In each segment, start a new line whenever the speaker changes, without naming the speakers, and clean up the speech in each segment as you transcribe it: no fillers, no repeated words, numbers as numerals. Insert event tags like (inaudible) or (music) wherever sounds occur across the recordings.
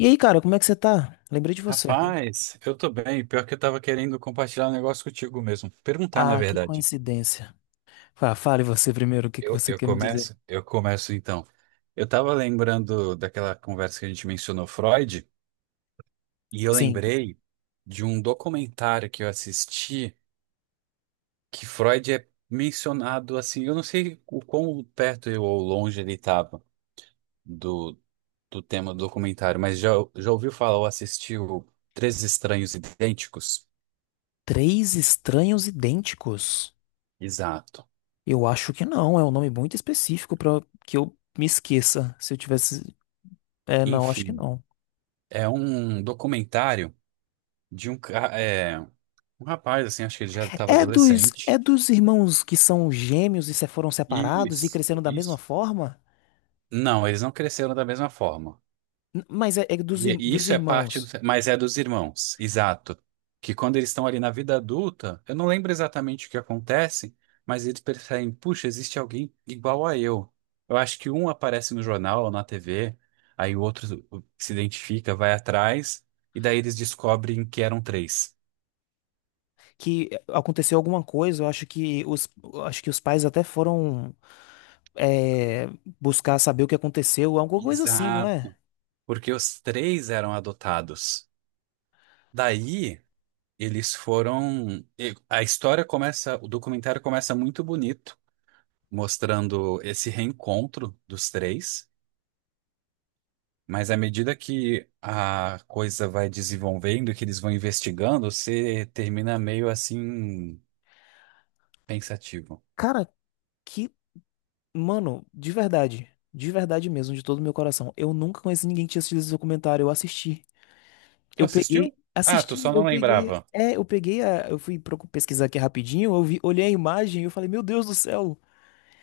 E aí, cara, como é que você tá? Lembrei de você.
Rapaz, eu tô bem. Pior que eu tava querendo compartilhar um negócio contigo mesmo. Perguntar, na
Ah, que
verdade.
coincidência. Fale você primeiro, o que que
Eu,
você
eu
quer me dizer?
começo? Eu começo então. Eu tava lembrando daquela conversa que a gente mencionou Freud, e eu
Sim,
lembrei de um documentário que eu assisti que Freud é mencionado assim. Eu não sei o quão perto eu ou longe ele estava do, do tema do documentário, mas já ouviu falar ou assistiu Três Estranhos Idênticos?
três estranhos idênticos?
Exato.
Eu acho que não, é um nome muito específico pra que eu me esqueça se eu tivesse. É, não, acho que
Enfim.
não.
É um documentário de um rapaz, assim, acho que ele já estava
É dos,
adolescente.
é dos irmãos que são gêmeos e se foram separados e
Isso,
cresceram da mesma
isso.
forma?
não, eles não cresceram da mesma forma.
Mas é, é dos,
E,
ir-
e
dos
isso é parte do,
irmãos
mas é dos irmãos, exato. Que quando eles estão ali na vida adulta, eu não lembro exatamente o que acontece, mas eles percebem, puxa, existe alguém igual a eu. Eu acho que um aparece no jornal ou na TV, aí o outro se identifica, vai atrás, e daí eles descobrem que eram três.
que aconteceu alguma coisa, eu acho que os, eu acho que os pais até foram. é, Buscar saber o que aconteceu, é alguma coisa assim, não
Exato,
é?
porque os três eram adotados. Daí eles A história começa, o documentário começa muito bonito, mostrando esse reencontro dos três. Mas à medida que a coisa vai desenvolvendo, que eles vão investigando, você termina meio assim pensativo.
Cara, que, mano, de verdade mesmo, de todo o meu coração, eu nunca conheci ninguém que tinha assistido esse documentário, eu assisti.
Tu
Eu peguei,
assistiu? Ah, tu
assisti,
só
eu
não
peguei,
lembrava.
é, eu peguei a, eu fui pesquisar aqui rapidinho, eu vi, olhei a imagem e eu falei, meu Deus do céu,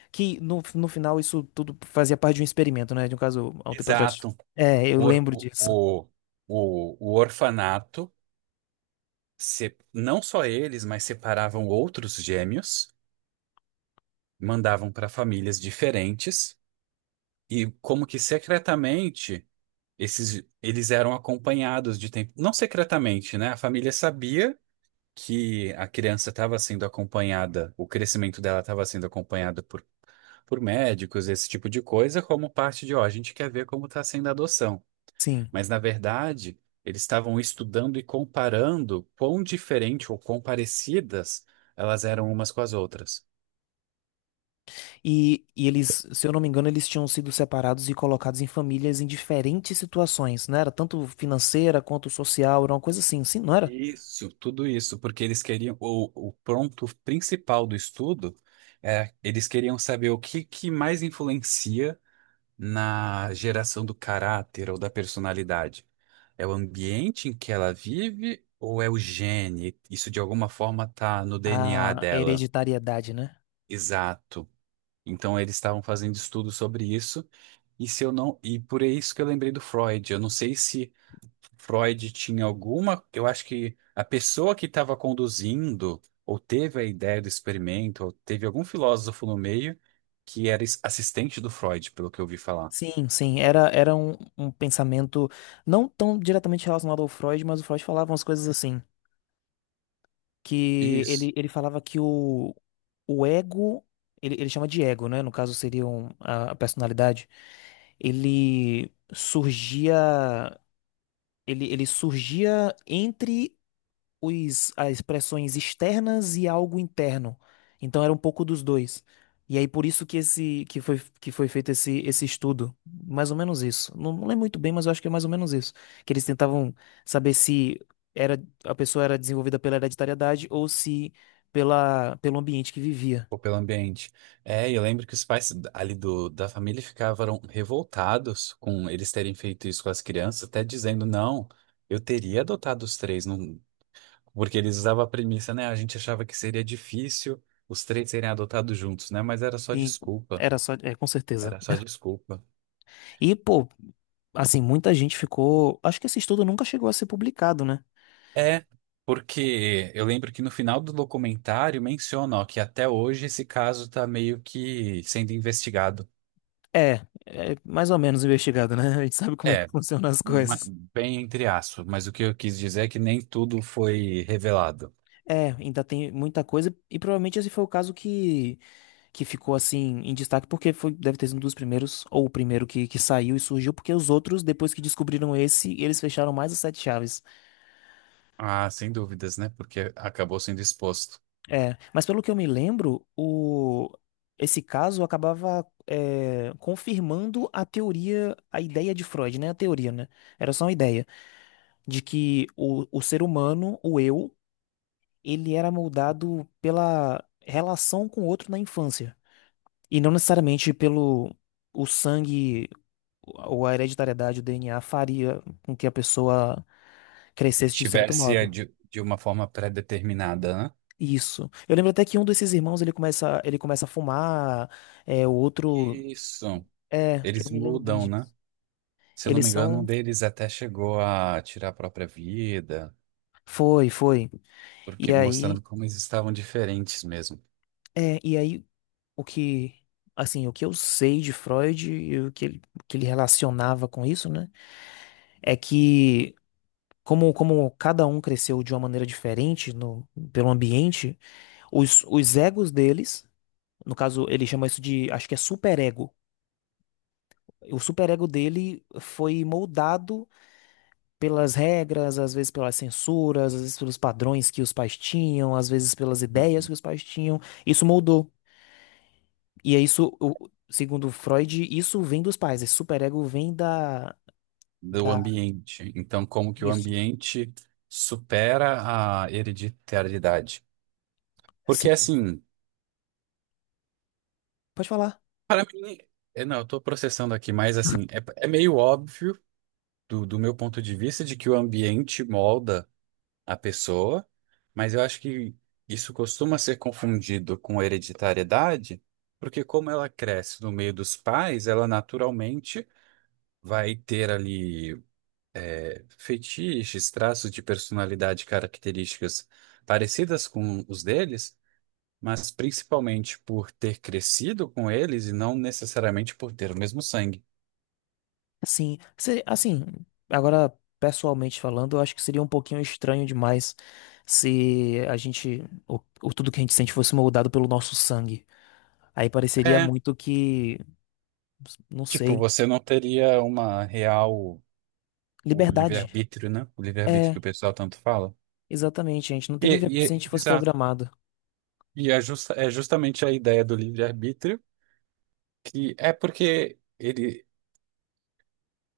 que no final isso tudo fazia parte de um experimento, né? De um caso há um tempo atrás.
Exato.
É, eu
Por-
lembro
o,
disso.
o, o orfanato, não só eles, mas separavam outros gêmeos, mandavam para famílias diferentes e como que secretamente esses eles eram acompanhados de tempo, não secretamente, né? A família sabia que a criança estava sendo acompanhada, o crescimento dela estava sendo acompanhado por médicos, esse tipo de coisa, como parte de, ó, a gente quer ver como está sendo a adoção.
Sim.
Mas, na verdade, eles estavam estudando e comparando quão diferente ou quão parecidas elas eram umas com as outras.
E eles, se eu não me engano, eles tinham sido separados e colocados em famílias em diferentes situações, não era tanto financeira quanto social, era uma coisa assim, sim, não era?
Isso, tudo isso, porque eles queriam, o ponto principal do estudo é, eles queriam saber que mais influencia na geração do caráter ou da personalidade. É o ambiente em que ela vive ou é o gene? Isso de alguma forma tá no DNA
A
dela.
hereditariedade, né?
Exato. Então eles estavam fazendo estudos sobre isso, e se eu não, e por isso que eu lembrei do Freud. Eu não sei se Freud tinha alguma, eu acho que a pessoa que estava conduzindo, ou teve a ideia do experimento, ou teve algum filósofo no meio que era assistente do Freud, pelo que eu ouvi falar.
Sim, sim, era, era um, um pensamento não tão diretamente relacionado ao Freud, mas o Freud falava umas coisas assim, que
Isso.
ele falava que o ego, ele chama de ego, né? No caso seria a personalidade, ele surgia. Ele surgia entre os, as expressões externas e algo interno. Então era um pouco dos dois. E aí por isso que esse que foi feito esse, esse estudo. Mais ou menos isso. Não, não lembro muito bem, mas eu acho que é mais ou menos isso. Que eles tentavam saber se era, a pessoa era desenvolvida pela hereditariedade ou se pela, pelo ambiente que vivia.
Ou pelo ambiente. É, eu lembro que os pais ali da família ficavam revoltados com eles terem feito isso com as crianças, até dizendo, não, eu teria adotado os três, não, porque eles usavam a premissa, né? A gente achava que seria difícil os três serem adotados juntos, né? Mas era só
Sim.
desculpa.
Era só, é, com certeza.
Era só desculpa.
E, pô, assim, muita gente ficou. Acho que esse estudo nunca chegou a ser publicado, né?
É, porque eu lembro que no final do documentário menciona, ó, que até hoje esse caso está meio que sendo investigado.
É, é mais ou menos investigado, né? (laughs) A gente sabe como é que
É,
funcionam as
ma-
coisas.
bem entre aspas, mas o que eu quis dizer é que nem tudo foi revelado.
É, ainda tem muita coisa e provavelmente esse foi o caso que ficou assim em destaque porque foi, deve ter sido um dos primeiros ou o primeiro que saiu e surgiu porque os outros depois que descobriram esse eles fecharam mais as sete chaves.
Ah, sem dúvidas, né? Porque acabou sendo exposto.
É, mas pelo que eu me lembro o esse caso acabava é, confirmando a teoria, a ideia de Freud, né? A teoria, né? Era só uma ideia de que o ser humano, o eu ele era moldado pela relação com o outro na infância. E não necessariamente pelo o sangue ou a hereditariedade, o DNA faria com que a pessoa crescesse de certo
Tivesse é,
modo.
de uma forma pré-determinada, né?
Isso. Eu lembro até que um desses irmãos ele começa a fumar, é, o outro.
Isso.
É, eu
Eles
me lembro bem
mudam, né?
disso.
Se eu não
Eles
me engano, um
são.
deles até chegou a tirar a própria vida,
Foi, foi. E
porque
aí,
mostrando como eles estavam diferentes mesmo.
é, e aí o que, assim, o que eu sei de Freud e o que ele relacionava com isso, né? é que como, como cada um cresceu de uma maneira diferente no, pelo ambiente, os egos deles, no caso, ele chama isso de, acho que é superego. O superego dele foi moldado pelas regras, às vezes pelas censuras, às vezes pelos padrões que os pais tinham, às vezes pelas ideias
Uhum.
que os pais tinham. Isso moldou. E é isso, segundo Freud, isso vem dos pais. Esse superego vem da,
Do
da...
ambiente. Então, como que o
Isso.
ambiente supera a hereditariedade? Porque
Sim.
assim,
Pode falar.
para mim, é, não, eu estou processando aqui, mas assim, é, é meio óbvio do meu ponto de vista de que o ambiente molda a pessoa, mas eu acho que isso costuma ser confundido com hereditariedade, porque como ela cresce no meio dos pais, ela naturalmente vai ter ali fetiches, traços de personalidade, e características parecidas com os deles, mas principalmente por ter crescido com eles e não necessariamente por ter o mesmo sangue.
Sim, assim, agora pessoalmente falando, eu acho que seria um pouquinho estranho demais se a gente, o tudo que a gente sente fosse moldado pelo nosso sangue. Aí pareceria
É,
muito que, não
tipo,
sei,
você não teria uma real o
liberdade.
livre-arbítrio, né? O livre-arbítrio
É,
que o pessoal tanto fala.
exatamente, a gente não
E,
teria liberdade se a gente fosse
Exato.
programado.
E é, é justamente a ideia do livre-arbítrio que é porque ele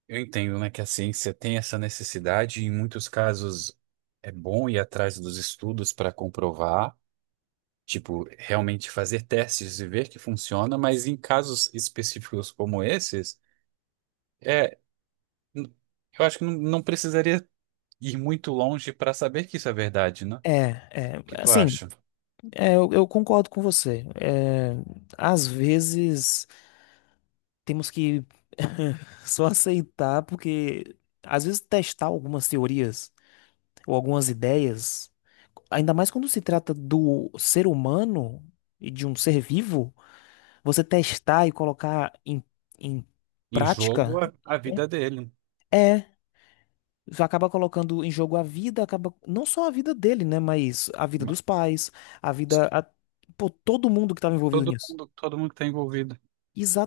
eu entendo, né, que a ciência tem essa necessidade, e em muitos casos é bom ir atrás dos estudos para comprovar, tipo, realmente fazer testes e ver que funciona, mas em casos específicos como esses, é, n- eu acho que não precisaria ir muito longe para saber que isso é verdade, né? O
É, é,
que tu
assim,
acha?
é, eu concordo com você. É, às vezes temos que (laughs) só aceitar, porque às vezes testar algumas teorias. Ou algumas ideias, ainda mais quando se trata do ser humano e de um ser vivo, você testar e colocar em, em
Em jogo,
prática
a vida é dele.
é, é, acaba colocando em jogo a vida, acaba não só a vida dele, né, mas a vida
Mas
dos pais, a vida, a, pô, todo mundo que estava envolvido
todo
nisso.
mundo, todo mundo que está envolvido.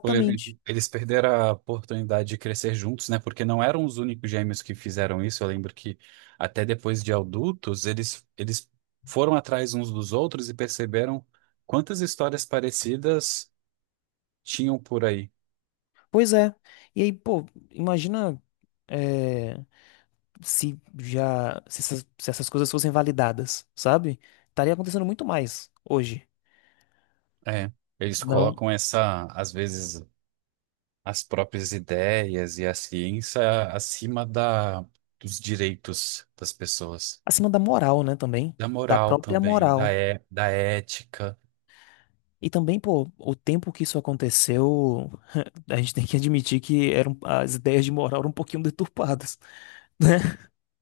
Por exemplo, eles perderam a oportunidade de crescer juntos, né? Porque não eram os únicos gêmeos que fizeram isso. Eu lembro que até depois de adultos, eles foram atrás uns dos outros e perceberam quantas histórias parecidas tinham por aí.
Pois é. E aí, pô, imagina. É, se já se essas, se essas coisas fossem validadas, sabe? Estaria acontecendo muito mais hoje.
É, eles
Não,
colocam essa, às vezes, as próprias ideias e a ciência acima dos direitos das pessoas,
acima da moral, né, também,
da
da
moral
própria
também,
moral.
da ética.
E também, pô, o tempo que isso aconteceu, (laughs) a gente tem que admitir que eram as ideias de moral eram um pouquinho deturpadas, (laughs) né?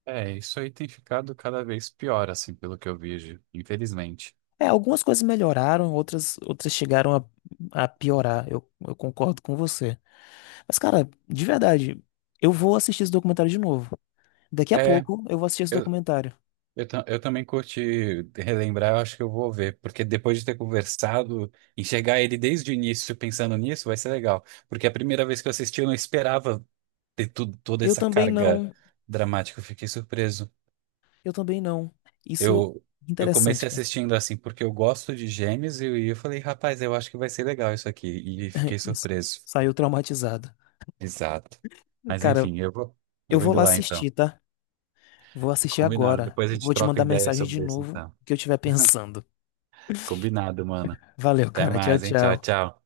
É, isso aí tem ficado cada vez pior, assim, pelo que eu vejo, infelizmente.
É, algumas coisas melhoraram, outras chegaram a piorar. Eu concordo com você. Mas, cara, de verdade, eu vou assistir esse documentário de novo. Daqui a
É,
pouco eu vou assistir esse
eu,
documentário.
eu também curti relembrar, eu acho que eu vou ver, porque depois de ter conversado, enxergar ele desde o início pensando nisso vai ser legal. Porque a primeira vez que eu assisti, eu não esperava ter tudo, toda
Eu
essa
também
carga
não.
dramática, eu fiquei surpreso.
Eu também não. Isso
Eu, eu
interessante,
comecei
cara.
assistindo assim, porque eu gosto de Gêmeos, e eu falei, rapaz, eu acho que vai ser legal isso aqui, e
(laughs)
fiquei
Isso.
surpreso.
Saiu traumatizado.
Exato. Mas
Cara,
enfim,
eu
eu vou
vou
indo
lá
lá então.
assistir, tá? Vou assistir
Combinado.
agora.
Depois a
Eu
gente
vou te
troca
mandar
ideia
mensagem de
sobre isso,
novo
então.
o que eu estiver pensando.
Combinado, mano.
Valeu,
Até
cara. Tchau,
mais, hein? Tchau,
tchau.
tchau.